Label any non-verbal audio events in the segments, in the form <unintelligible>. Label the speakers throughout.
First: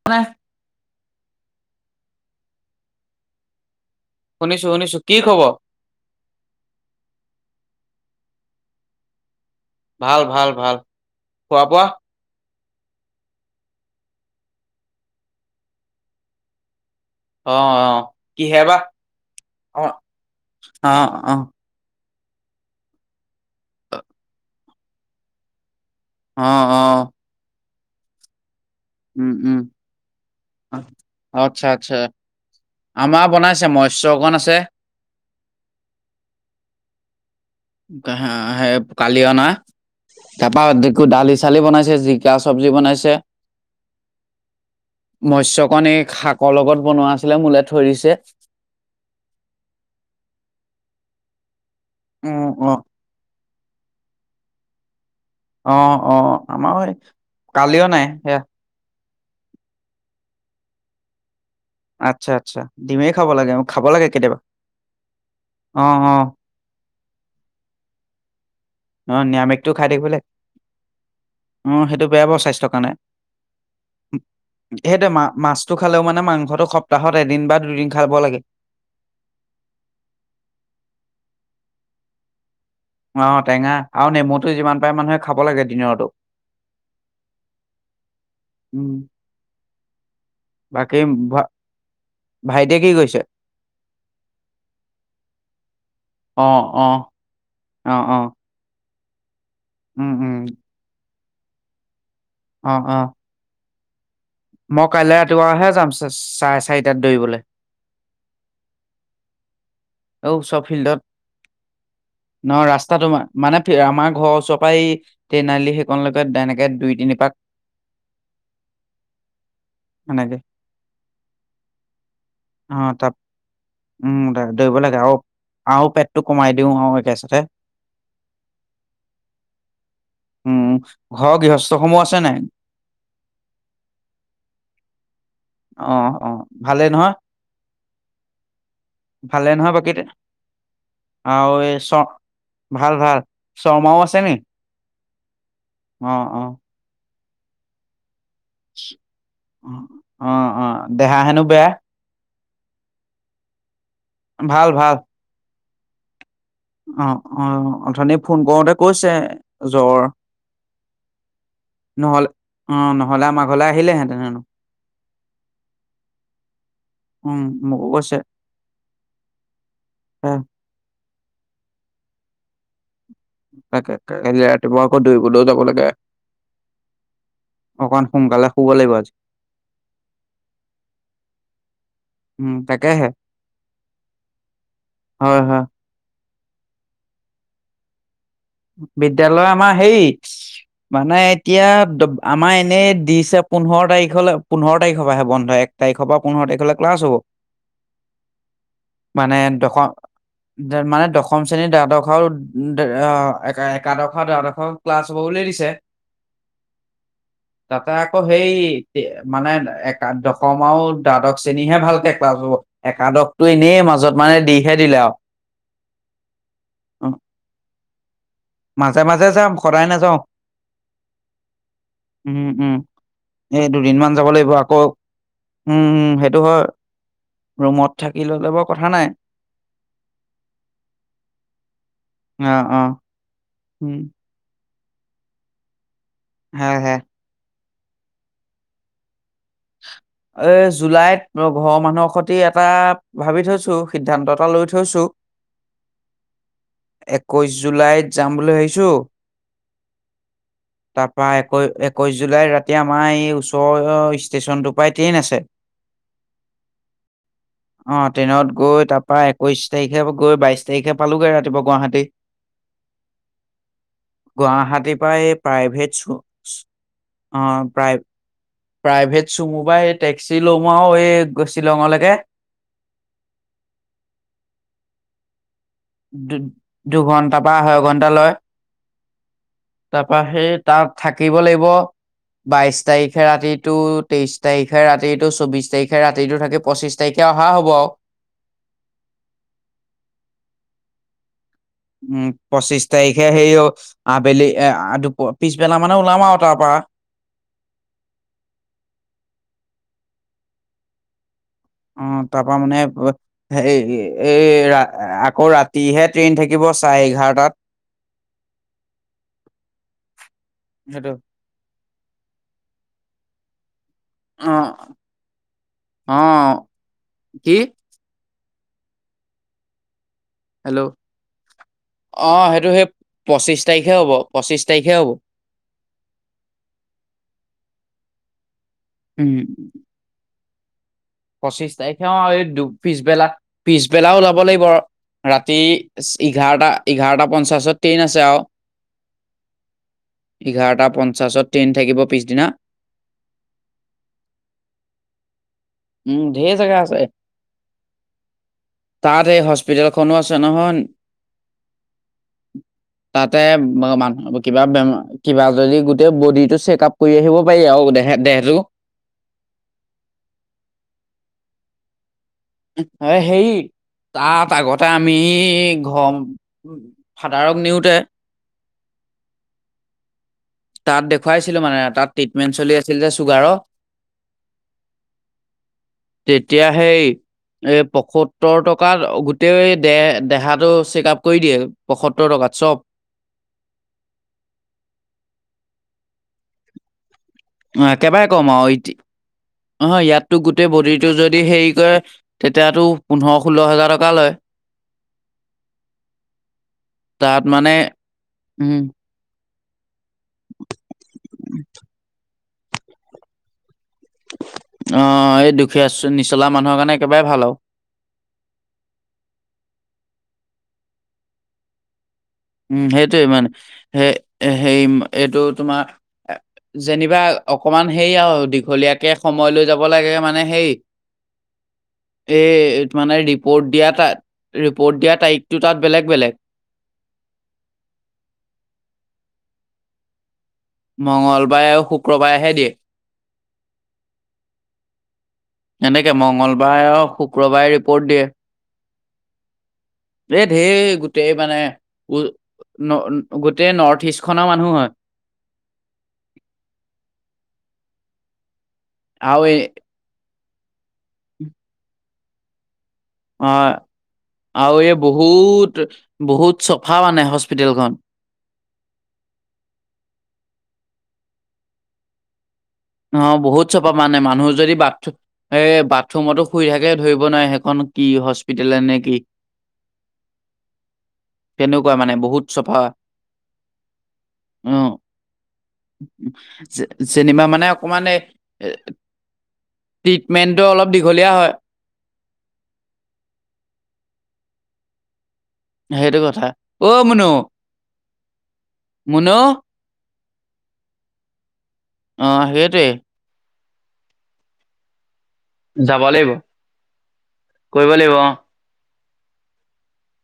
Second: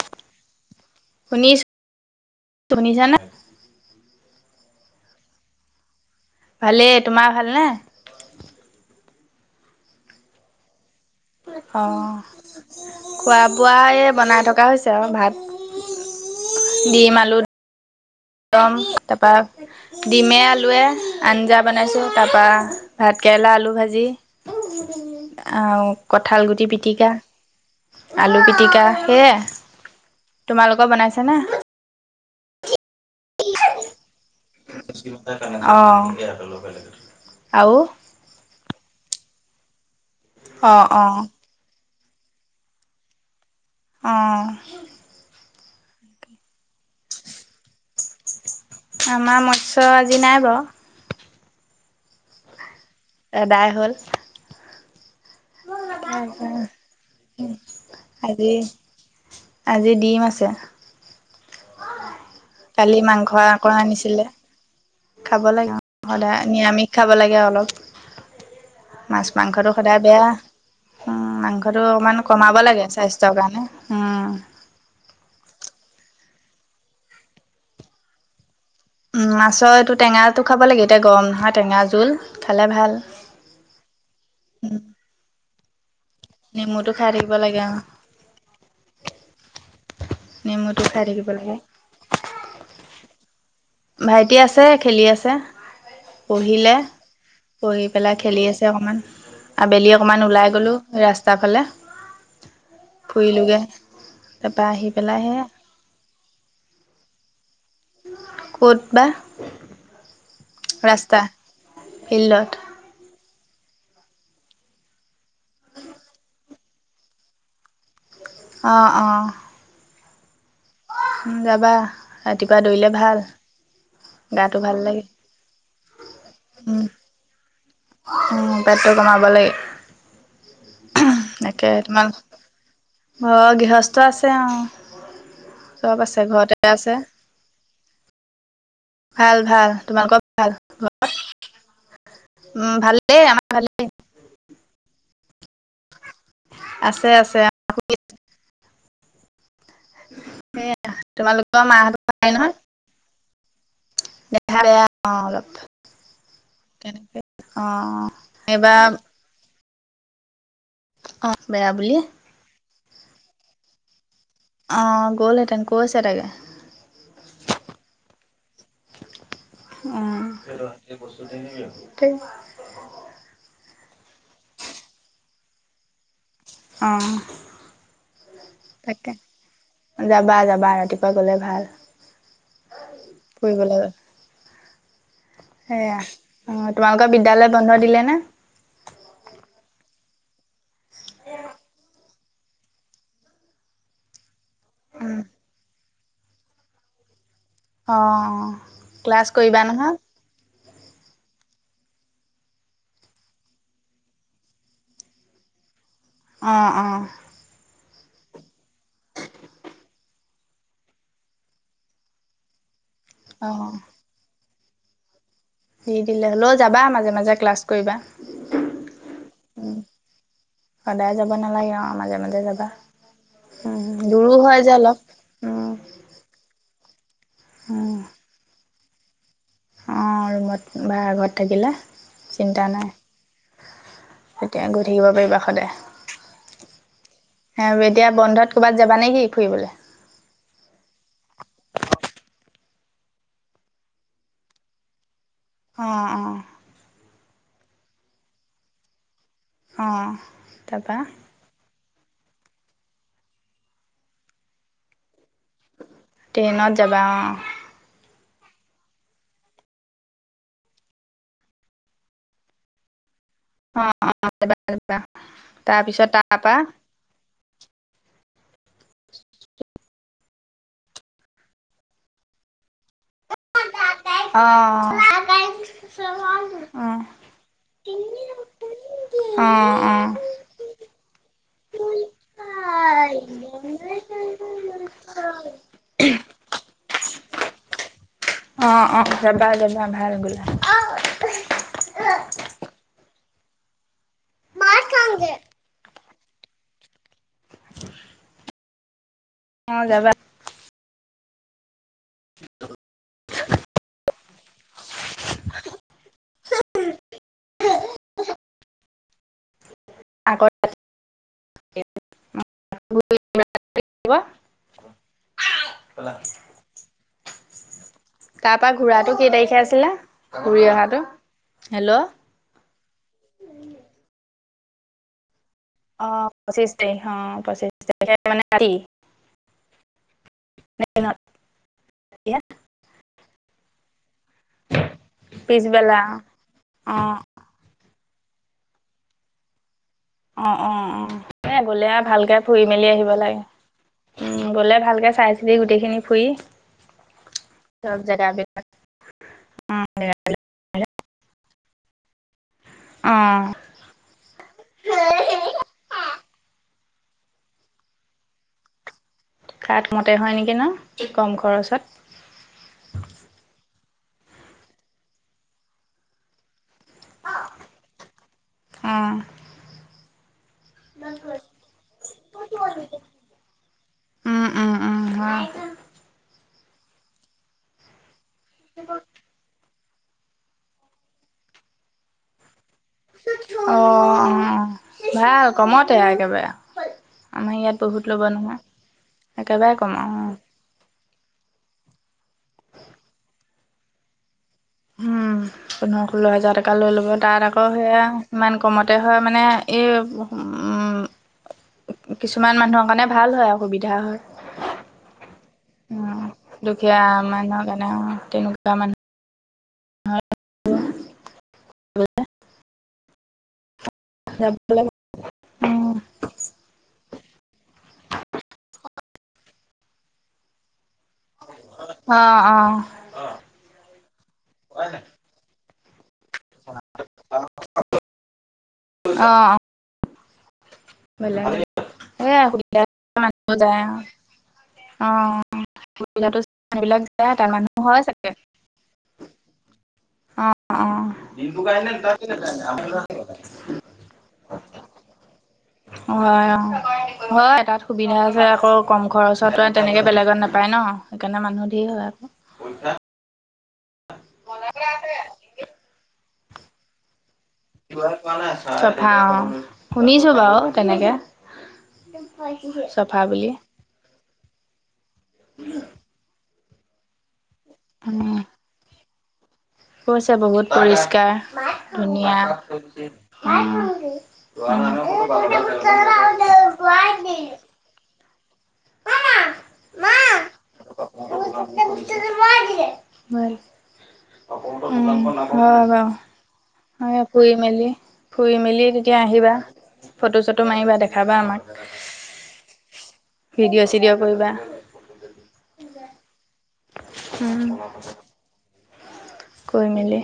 Speaker 1: <unintelligible>
Speaker 2: শুনিছোঁ, শুনিছা নে?
Speaker 1: শুনিছো, শুনিছো। কি খবৰ?
Speaker 2: ভালেই, তোমাৰ ভাল নে?
Speaker 1: ভাল, ভাল, ভাল। খোৱা বোৱা
Speaker 2: অ'। খোৱা বোৱা বনাই থকা হৈছে আৰু, ভাত দিম আলু
Speaker 1: অ অ। কিহে
Speaker 2: ম
Speaker 1: বা
Speaker 2: তাপা
Speaker 1: অ
Speaker 2: ডিমে আলুৱে
Speaker 1: অ অ
Speaker 2: আঞ্জা। বনাইছোঁ তাপা ভাত কেৰেলা, আলু ভাজি আৰু কঁঠাল
Speaker 1: অ
Speaker 2: গুটি
Speaker 1: অ
Speaker 2: পিটিকা, আলু পিটিকা।
Speaker 1: উম,
Speaker 2: সেয়াই
Speaker 1: উম,
Speaker 2: তোমালোকৰ বনাইছানে
Speaker 1: আছ আচ্ছা আমাৰ বনাইছে মৎস্য অকণ আছে।
Speaker 2: অ আৰু
Speaker 1: সেই কালি অনা তাপা
Speaker 2: অ অ
Speaker 1: ডালি কালি বনাইছে, জিকা চব্জি বনাইছে।
Speaker 2: অঁ
Speaker 1: মৎস্যকণ এই শাকৰ লগত বনোৱা আছিলে মোলে থৈ দিছে।
Speaker 2: আমাৰ মৎস্য আজি নাই বাও।
Speaker 1: উম অ।
Speaker 2: এদাই হ'ল।
Speaker 1: অ অ আমাৰ কালি অনাই সেয়া।
Speaker 2: আজি আজি দিম আছে।
Speaker 1: আচ্ছা আচ্ছা
Speaker 2: কালি
Speaker 1: ডিমেই খাব
Speaker 2: মাংস
Speaker 1: লাগে
Speaker 2: আক
Speaker 1: খাব লাগে
Speaker 2: আনিছিলে
Speaker 1: কেতিয়াবা
Speaker 2: খাব লাগে,
Speaker 1: অ অ
Speaker 2: সদায়। নিৰামিষ খাব লাগে অলপ,
Speaker 1: অ
Speaker 2: মাছ
Speaker 1: নিৰামিষটো
Speaker 2: মাংসটো
Speaker 1: খাই
Speaker 2: সদায়
Speaker 1: থাকিব লাগে
Speaker 2: বেয়া। উম, মাংসটো
Speaker 1: অ', সেইটো
Speaker 2: অকমান
Speaker 1: বেয়া বাৰু
Speaker 2: কমাব
Speaker 1: স্বাস্থ্যৰ
Speaker 2: লাগে
Speaker 1: কাৰণে
Speaker 2: স্বাস্থ্যৰ কাৰণে, উম।
Speaker 1: সেইটোৱে মা মাছটো খালেও মানে মাংসটো সপ্তাহত এদিন বা দুদিন খাব লাগে।
Speaker 2: উম মাছৰ এইটো টেঙাটো খাব লাগে, এতিয়া গৰম নহয় টেঙা জোল খালে ভাল।
Speaker 1: অ টেঙা আৰু নেমুটো
Speaker 2: উম
Speaker 1: যিমান পাৰে মানুহে খাব লাগে দিনতো।
Speaker 2: নেমুটো খাই থাকিব লাগে অ।
Speaker 1: উম
Speaker 2: নেমুটো
Speaker 1: বাকী
Speaker 2: খাই থাকিব
Speaker 1: ভ
Speaker 2: লাগে
Speaker 1: ভাইটিয়ে কি কৰিছে?
Speaker 2: ভাইটি আছে খেলি আছে।
Speaker 1: অ',
Speaker 2: পঢ়িলে
Speaker 1: অ',
Speaker 2: পঢ়ি
Speaker 1: অ',
Speaker 2: পেলাই
Speaker 1: অ',
Speaker 2: খেলি আছে অকণমান, আবেলি
Speaker 1: উম,
Speaker 2: অকণমান
Speaker 1: উম,
Speaker 2: ওলাই গ'লোঁ। ৰাস্তা ফালে।
Speaker 1: অ অ।
Speaker 2: কৰিলোগে।
Speaker 1: মই কাইলে ৰাতিপুৱাহে যাম। চাৰে চাৰিটাত দৌৰিবলে।
Speaker 2: ক'ত বা?
Speaker 1: ঔ ওচৰৰ ফিল্ডত,
Speaker 2: ৰাস্তা ফিল্ডত
Speaker 1: নহ ৰাস্তা তোমাৰ। মানে আমাৰ ঘৰৰ ওচৰ পা এই ট্ৰেন আলি সেইকন লৈকে তেনেকে দুই তিনি পাক
Speaker 2: অ অ।
Speaker 1: হয় নে।
Speaker 2: উম যাবা, ৰাতিপুৱা
Speaker 1: অ',
Speaker 2: দৌৰিলে
Speaker 1: তাত
Speaker 2: ভাল।
Speaker 1: উম দে
Speaker 2: গাটো ভাল
Speaker 1: দৌৰিব লাগে আৰু আৰু পেটটো কমাই দিও
Speaker 2: উম,
Speaker 1: আৰু একেচাতে।
Speaker 2: উম পেটটো কমাব লাগে।
Speaker 1: উম, ঘৰৰ
Speaker 2: তাকে
Speaker 1: গৃহস্থসমূহ
Speaker 2: তোমাৰ
Speaker 1: আছে নাই?
Speaker 2: ঘৰৰ গৃহস্থ আছে আও। চব
Speaker 1: অ',
Speaker 2: আছে
Speaker 1: অ',
Speaker 2: ঘৰতে
Speaker 1: ভালে
Speaker 2: আছে।
Speaker 1: নহয়?
Speaker 2: ভাল
Speaker 1: ভালে
Speaker 2: ভাল
Speaker 1: নহয় বাকী,
Speaker 2: তোমালোকৰ ভাল
Speaker 1: আৰু এ চ
Speaker 2: উম
Speaker 1: ভাল ভাল
Speaker 2: ভালেই আমাৰ ভালে
Speaker 1: শৰ্মাও আছে নি, অ, অ।
Speaker 2: আছে, আছে।
Speaker 1: অ', অ'
Speaker 2: সেয়া
Speaker 1: দেহা হেনো
Speaker 2: তোমালোকৰ
Speaker 1: বেয়া।
Speaker 2: <inaudible> নহয়। দেহা
Speaker 1: ভাল
Speaker 2: বেয়া
Speaker 1: ভাল।
Speaker 2: অহ' অলপ। তেনেকে
Speaker 1: অ', অ'
Speaker 2: অঁ
Speaker 1: অথনি ফোন কৰোতে
Speaker 2: এইবাৰ
Speaker 1: কৈছে জ্বৰ।
Speaker 2: অ' বেয়া বুলি
Speaker 1: নহ'লে অ' নহ'লে আমাৰ ঘৰলে আহিলে হেতেনেহেনো।
Speaker 2: অ' গ'লহেঁতেন কৈছে তাকে।
Speaker 1: উম, মোকো কৈছে এ
Speaker 2: উম।
Speaker 1: তাকে তাকে কাইলে ৰাতিপুৱা আকৌ দৌৰিবলৈও যাব লাগে।
Speaker 2: অঁহ।
Speaker 1: অকণমান সোনকালে শুব লাগিব আজি।
Speaker 2: যাবা, যাবা ৰাতিপুৱা গ'লে ভাল
Speaker 1: উম, তাকেহে
Speaker 2: ফুৰিবলৈ
Speaker 1: হয়, হয়।
Speaker 2: এয়া অ' তোমালোকৰ বিদ্যালয় বন্ধ দিলে নে?
Speaker 1: বিদ্যালয় আমাৰ হেৰি মানে এতিয়া আমাৰ এনেই দিছে, পোন্ধৰ তাৰিখৰ লৈ পোন্ধৰ তাৰিখ পৰাহে বন্ধ এক তাৰিখ পৰা পোন্ধৰ তাৰিখৰলৈ ক্লাছ হ'ব।
Speaker 2: অ', অ', অ'। ক্লাছ
Speaker 1: মানে
Speaker 2: কৰিবা
Speaker 1: দশম
Speaker 2: নহয়।
Speaker 1: মানে দশম শ্ৰেণীৰ, দ্বাদশ আৰু একা-একাদশৰ দ্বাদশৰ ক্লাছ হ'ব বুলি দিছে।
Speaker 2: অ', অহ'।
Speaker 1: তাতে আকৌ হেৰি মানে এ, দশম আৰু দ্বাদশ শ্ৰেণীহে ভালকে ক্লাছ হ'ব।
Speaker 2: অ
Speaker 1: একাদশটো এনেই মাজত মানে দিহে দিলে আৰু।
Speaker 2: দি দিলে হ'লেও যাবা মাজে
Speaker 1: উম,
Speaker 2: মাজে ক্লাছ কৰিবা।
Speaker 1: মাজে, মাজে যাম
Speaker 2: উম
Speaker 1: সদায়ে নাযাওঁ।
Speaker 2: সদায় যাব নালাগে অ' মাজে মাজে
Speaker 1: উম
Speaker 2: যাবা।
Speaker 1: উম এই
Speaker 2: উম
Speaker 1: দুদিনমান যাব
Speaker 2: দূৰো
Speaker 1: লাগিব
Speaker 2: হয় যে
Speaker 1: আকৌ,
Speaker 2: অলপ
Speaker 1: উম উম সেইটো হয়। ৰুমত থাকি ল'লে বাৰু কথা নাই।
Speaker 2: অ' ৰুমত বা ঘৰত থাকিলে
Speaker 1: অ',
Speaker 2: চিন্তা নাই।
Speaker 1: অ', উম।
Speaker 2: তেতিয়া গৈ থাকিব পাৰিবা সদায়।
Speaker 1: ভালহে।
Speaker 2: আৰু এতিয়া বন্ধত ক'ৰবাত যাবা নেকি ফুৰিবলৈ।
Speaker 1: এ জুলাইত ঘৰৰ মানুহৰ সৈতে এটা ভাবি থৈছো, সিদ্ধান্ত এটা লৈ থৈছো।
Speaker 2: অ', অ'।
Speaker 1: একৈছ জুলাইত যাম বুলি ভাবিছো,
Speaker 2: অঁ
Speaker 1: তাৰপৰা একৈ-এক একৈছ জুলাইত ৰাতি আমাৰ এই ওচৰৰ ষ্টেচনটোৰ পৰাই ট্ৰেইন আছে।
Speaker 2: ট্ৰেইনত যাবা অ'।
Speaker 1: অ' ট্ৰেইনত গৈ তাৰ পৰা একৈশ তাৰিখে গৈ, বাইশ তাৰিখে পালোগৈ ৰাতিপুৱা গুৱাহাটী।
Speaker 2: <unintelligible> অ', অ', যাবা
Speaker 1: গুৱাহাটীৰ পৰাই এই প্ৰাইভেট
Speaker 2: তাৰপিছত তাৰপা
Speaker 1: চব-ছ অহ, প্ৰায় প্ৰাইভেট চুমো বা এই টেক্সি ল'ম আৰু এই শ্বিলঙলৈকে
Speaker 2: অহ'।
Speaker 1: দু-দুঘন্টাৰ বা আহৈ ঘন্টা লয়, তাৰ পৰা সেই তাত থাকিব লাগিব বাইশ তাৰিখে ৰাতিতো তেইশ তাৰিখে ৰাতিটো চৌবিশ তাৰিখে ৰাতিটো থাকি পঁচিছ তাৰিকে অহা হ'ব আউ
Speaker 2: অ অ যাবা যাবা ভাল গলে
Speaker 1: উম পঁচিশ তাৰিখে সেই অ আবেলি এ দুপ পিছবেলা মানে ওলাম আউ তা পা
Speaker 2: <unintelligible> অ যাবা
Speaker 1: অ তা পা মানে হে এই ৰা আকৌ ৰাতিহে ট্ৰেইন থাকিব চাৰে এঘাৰটাত
Speaker 2: আগত
Speaker 1: সেটো অ অ কি
Speaker 2: তা পা ঘুৰাটো কেই তাৰিখে আছিলে ঘূৰি
Speaker 1: হেল্ল'
Speaker 2: অহাটো? হেল্ল'
Speaker 1: অ সেইটো সেই পঁচিশ তাৰিখে হ'ব পঁচিশ তাৰিখে হ'ব
Speaker 2: অ পচিশ তাৰিখ অ পচিছ তাৰিখে মানে ৰাতি
Speaker 1: উম
Speaker 2: নে নত
Speaker 1: পঁচিছ তাৰিখে আৰু এই দুপ পিছবেলা পিছবেলা ওলাব লাগিব ৰাতি
Speaker 2: পিছবেলা অ'।
Speaker 1: এঘাৰটা
Speaker 2: অ',
Speaker 1: এঘাৰটা পঞ্চাছত ট্ৰেইন আছে আউ
Speaker 2: অ',
Speaker 1: এঘাৰটা
Speaker 2: অ', অ'।
Speaker 1: পঞ্চাছত
Speaker 2: এ
Speaker 1: ট্ৰেইন
Speaker 2: গ'লে আৰু
Speaker 1: থাকিব
Speaker 2: ভালকে
Speaker 1: পিছদিনা
Speaker 2: ফুৰি মেলি আহিব লাগে উম গলে ভালকে চাই গোটেই খিনি
Speaker 1: উম
Speaker 2: ফুৰি
Speaker 1: ঢেৰ জেগা আছে
Speaker 2: চব জাগাবিলাক
Speaker 1: তাত এই হস্পিতেলখনো আছে নহয় তাতে
Speaker 2: অ'।
Speaker 1: মানুহ কিবা বেমাৰ কিবা যদি গোটেই বডি টো চেক আপ কৰি আহিব পাৰি আৰু দেহে দেহটো
Speaker 2: কাত মতে হয় নেকি ন কম খৰচত
Speaker 1: এ হে তাত আগতে আমি ঘং উম ফাদাৰক নিওতে
Speaker 2: অহ
Speaker 1: তাত দেখুৱাইছিলো মানে তাত ট্ৰিটমেণ্ট চলি আছিল যে চুগাৰৰ
Speaker 2: উম, উম, উম, হয়।
Speaker 1: তেতিয়া হেই এই পশত সত্তৰ টকাত গোটেই দে দেহাটো চেকআপ কৰি দিয়ে পসত্তৰ টকাত চব
Speaker 2: অ ভাল কমতে আ একেবাৰে আ আমাৰ ইয়াত
Speaker 1: অ,
Speaker 2: বহুত ল'ব
Speaker 1: একেবাৰে কম আৰু ইতি
Speaker 2: নহয় একেবাৰে
Speaker 1: অহ
Speaker 2: কম অ
Speaker 1: ইয়াততো গোটেই বডি টো যদি হেৰি কৰে তেতিয়াতো পোন্ধৰ ষোল্ল হাজাৰ টকা লয়
Speaker 2: উম পোন্ধৰ ষোল্ল হাজাৰ টকা লৈ ল'ব তাত আকৌ সেয়া ইমান
Speaker 1: উম
Speaker 2: কমতে হয় মানে এই উম কিছুমান মানুহৰ কাৰণে ভাল হয় আও অসুবিধা হয়
Speaker 1: অ এই দুখীয়া
Speaker 2: উম
Speaker 1: নিচলা মানুহৰ কাৰণে
Speaker 2: দুখীয়া
Speaker 1: একেবাৰে ভাল আউ
Speaker 2: মানুহৰ অ তেঅকা মানুহ <unintelligible>
Speaker 1: উম সেইটোৱে মানে সেই
Speaker 2: যাব
Speaker 1: সেই
Speaker 2: লাগে
Speaker 1: এইটো তোমাৰ
Speaker 2: উম
Speaker 1: যেনিবা অকমান হেই আও দীঘলীয়াকে সময় লৈ যাব লাগে মানে হেই
Speaker 2: অ অ
Speaker 1: এই ত মানে ৰিপৰ্ট দিয়া তাত ৰিপৰ্ট দিয়া তাৰিখটোত তাত বেলেগ বেলেগ
Speaker 2: অ
Speaker 1: মঙ্গলবাৰে আৰু শুক্ৰবাৰেহে দিয়ে।
Speaker 2: মাতব যায় আৰু।
Speaker 1: এনেকে মঙ্গলবাৰে আৰু
Speaker 2: তাত
Speaker 1: শুক্ৰবাৰে
Speaker 2: মানুহ হয়
Speaker 1: ৰিপ'ৰ্ট দিয়ে।
Speaker 2: চাগে
Speaker 1: এ
Speaker 2: অ
Speaker 1: ঢেৰ
Speaker 2: অ
Speaker 1: গোটেই মানে উ ন তেই নৰ্থ ইষ্টখনৰ মানুহ হয়।
Speaker 2: হয়, অ' হয় তাত সুবিধা আছে আকৌ। কম
Speaker 1: আৰু
Speaker 2: খৰচত
Speaker 1: এই
Speaker 2: হয় তেনেকৈ বেলেগত নাপায় ন, সেইকাৰণে মানুহ ধেৰ হয় আকৌ।
Speaker 1: অ' আৰু এই বহুত বহুত চফা মানে হস্পিিতেলখন।
Speaker 2: চফা অ', শুনিছো বাৰু তেনেকে। চফা
Speaker 1: অ'
Speaker 2: বুলি।
Speaker 1: বহুত চফা মানে মানুহ যদি বাথম এ বাথৰুমতো শুই থাকে ধৰিব নোৱাৰে সেইখন কি
Speaker 2: উম,
Speaker 1: হস্পি দিলে নেকি?
Speaker 2: কৈছে বহুত
Speaker 1: তেনেকুৱা
Speaker 2: পৰিষ্কাৰ
Speaker 1: মানে বহুত চফা
Speaker 2: ধুনীয়া।
Speaker 1: অ'
Speaker 2: <unintelligible>
Speaker 1: অকমানে ট্ৰিটমেণ্টটো অলপ দীঘলীয়া হয়।
Speaker 2: <unintelligible> অ' ব ফুৰি
Speaker 1: সেইটো
Speaker 2: মেলি
Speaker 1: কথা অ
Speaker 2: ফুৰি
Speaker 1: মুনু
Speaker 2: মেলি তেতিয়া
Speaker 1: মুনু
Speaker 2: আহিবা। ফটো চটো মাৰিবা দেখাবা আমাক?
Speaker 1: অ' সেইটোৱে।
Speaker 2: ভিডিঅ' চিডিঅ' কৰিবা।
Speaker 1: যাব লাগিব
Speaker 2: উম।
Speaker 1: কৰিব লাগিব অ'।
Speaker 2: কৈ মেলি।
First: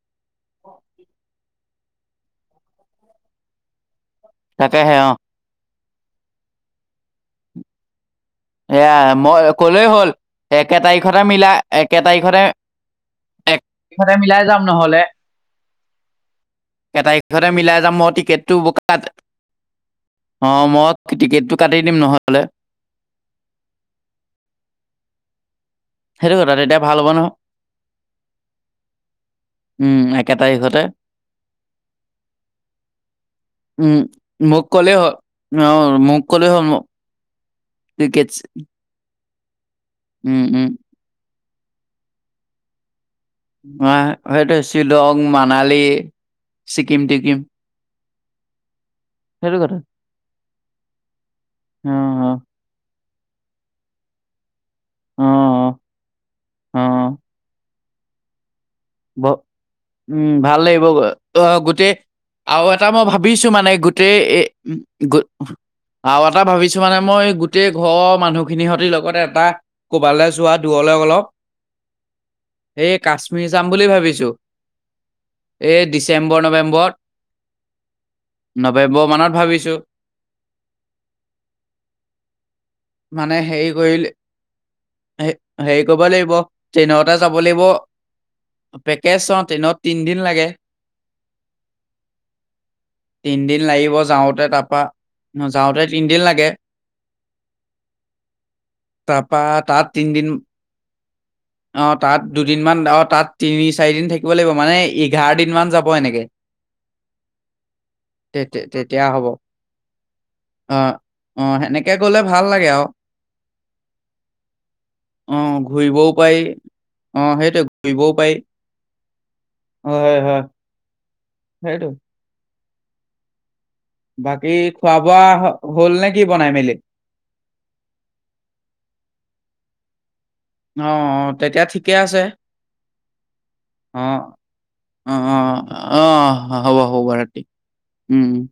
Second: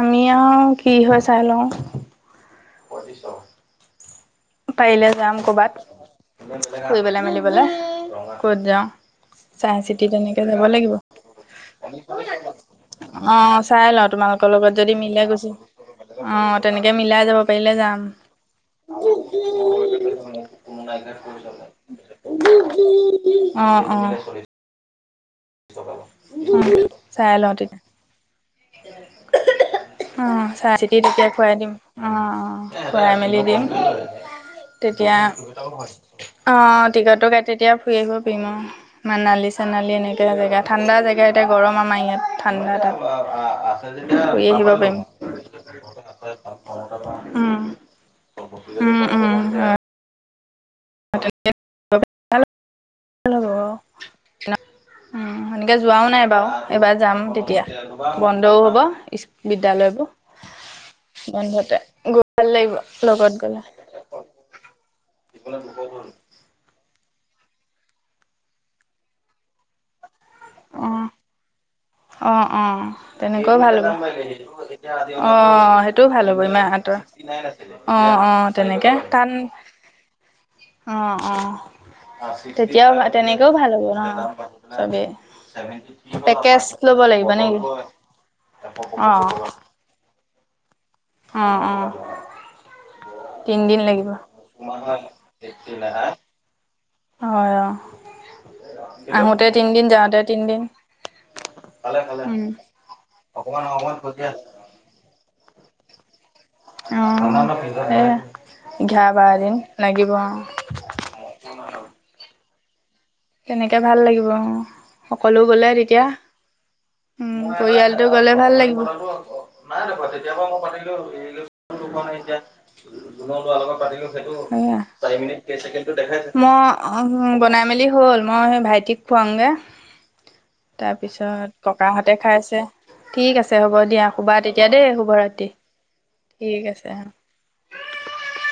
Speaker 2: আমি আৰু কি হয় চাই লওঁ। প পিছত।
Speaker 1: তাকেহে
Speaker 2: পাৰিলে
Speaker 1: অ
Speaker 2: যাম ক'ৰবাত ফুৰিবলৈ মেলিবলৈ। ক'ত
Speaker 1: এয়া মই
Speaker 2: যাওঁ চাই
Speaker 1: কলেই হ'ল
Speaker 2: চিতি তেনেকে যাব
Speaker 1: একে
Speaker 2: লাগিব।
Speaker 1: তাৰিখতে মিলাই একে তাৰিখতে এক
Speaker 2: অ' চাই লওঁ তোমালোকৰ লগত যদি মিলে গুছি
Speaker 1: কে তাৰিখতে মিলাই যাম, মই টিকেটটো বু ত, অঁ মই টিকেটটো কাটি দিম নহ'লে।
Speaker 2: অ' অ'।
Speaker 1: সেইটো
Speaker 2: উ
Speaker 1: কথা তেতিয়া ভাল হ'ব নহয়
Speaker 2: চাই লওঁ তেতিয়া।
Speaker 1: উম একে
Speaker 2: অ' চাই
Speaker 1: তাৰিখতে
Speaker 2: চিতি তেতিয়া খুৱাই দিম, অ' খুৱাই মেলি দিম।
Speaker 1: উম মোক ক'লেই হ'ল
Speaker 2: তেতিয়া,
Speaker 1: অ মোক ক'লেই হ'ল মোক
Speaker 2: অ' টিকট টো কাটি তেতিয়া ফুৰি আহিব
Speaker 1: টিকেট
Speaker 2: পাৰিম অ'। মানালী চেনালী এনেকৈ
Speaker 1: উম
Speaker 2: জেগা,
Speaker 1: উম
Speaker 2: ঠাণ্ডা জেগা এটা গৰম আমাৰ ইয়াত, ঠাণ্ডা তাত।
Speaker 1: অ
Speaker 2: ফুৰি
Speaker 1: সেইটো
Speaker 2: আহিব পাৰিম
Speaker 1: শ্বিলং মানালী ছিকিম টিকিম।
Speaker 2: উম, উম, উম,
Speaker 1: সেইটো কথা। অ
Speaker 2: <unintelligible>
Speaker 1: অ অ
Speaker 2: উম, সেনেকে যোৱাও নাই বাৰু,
Speaker 1: অ
Speaker 2: এইবাৰ যাম তেতিয়া বন্ধও হ'ব বিদ্যালয়বোৰ
Speaker 1: উম, ভাল লাগিব অ'
Speaker 2: বন্ধতে
Speaker 1: গোটেই
Speaker 2: গৈ ভাল
Speaker 1: আৰু
Speaker 2: লাগিব
Speaker 1: এটা মই
Speaker 2: লগত
Speaker 1: ভাবিছো
Speaker 2: গ'লে।
Speaker 1: মানে গো গোটেই এ উ আৰু এটা ভাবিছো কিছুমানে মই গোটেই ঘৰৰ মানুহখিনি সতি লগতে এটা কৰবালৈ যোৱা দূৰলৈ
Speaker 2: অ',
Speaker 1: অলপ
Speaker 2: অ' অ'
Speaker 1: এই কাশ্মীৰ
Speaker 2: তেনেকুৱা অ'
Speaker 1: যাম বুলি ভাবিছো এই
Speaker 2: সেইটোও ভাল
Speaker 1: ডিচেম্বৰ
Speaker 2: হ'ব
Speaker 1: নৱেম্বৰত
Speaker 2: ইমাহঁতৰ। অ' অ' তেনেকে
Speaker 1: নৱেম্বৰ
Speaker 2: তান
Speaker 1: মানত ভাবিছো
Speaker 2: অ' অ'। তেতিয়াও
Speaker 1: মানে
Speaker 2: তেনেকেও
Speaker 1: হেৰি
Speaker 2: ভাল হ'ব
Speaker 1: কৰিলে
Speaker 2: নহ চবেই,
Speaker 1: হে- হেৰি কৰিব লাগিব
Speaker 2: পেকেজ ল'ব লাগিবা নেকি? অ',
Speaker 1: পেকেচত এনেও তিনিদিন লাগে।
Speaker 2: অ অ।
Speaker 1: তিনদিন লাগিব যাওঁতে তাৰপা, যাওঁতে তিনদিন লাগে।
Speaker 2: হয় অ,
Speaker 1: তাৰপা
Speaker 2: আহোতে তিনদিন
Speaker 1: তাত
Speaker 2: যাওঁতে তিনদিন।
Speaker 1: অ তাত দুদিনমান, অ তাত তিনি চাৰিদিন থাকিব লাগিব মানে এঘাৰ দিন মান যাব এনেকে।
Speaker 2: অ এই
Speaker 1: তে তে- তেতিয়া
Speaker 2: এঘাৰ
Speaker 1: হ'ব
Speaker 2: বাৰদিন লাগিব অ।
Speaker 1: অ অ সেনেকে গ'লে ভাল লাগে আৰু।
Speaker 2: তেনেকৈ ভাল লাগিব অ। সকলো গ'লে তেতিয়া
Speaker 1: উপায়
Speaker 2: উম পৰিয়ালটো গ'লে ভাল লাগিব। <unintelligible>
Speaker 1: হয় হয় সেইটো
Speaker 2: <unintelligible> তোমাৰ ল'ৰাৰ লগত পাতিলো
Speaker 1: বাকী
Speaker 2: সেইটো
Speaker 1: খোৱা
Speaker 2: চাৰি
Speaker 1: বোৱা হ- হ'ল
Speaker 2: মিনিছেকেণ্ড
Speaker 1: নে কি
Speaker 2: দেখাইছে। <unintelligible>
Speaker 1: বনাই মেলি
Speaker 2: অ বনাই মেলি হ'ল, মই সেই ভাইটিক খুৱামগে।
Speaker 1: অ
Speaker 2: তাৰ
Speaker 1: অ তেতিয়া
Speaker 2: পিছত
Speaker 1: ঠিকে
Speaker 2: ককাহঁতে
Speaker 1: আছে
Speaker 2: খাইছে। ঠিক আছে হ'ব
Speaker 1: অ
Speaker 2: দিয়া শুবা তেতিয়া দেই
Speaker 1: অ
Speaker 2: শুভ ৰাত্ৰি।
Speaker 1: অ হ'ব হ'ব বাৰু ৰাতি উম উম।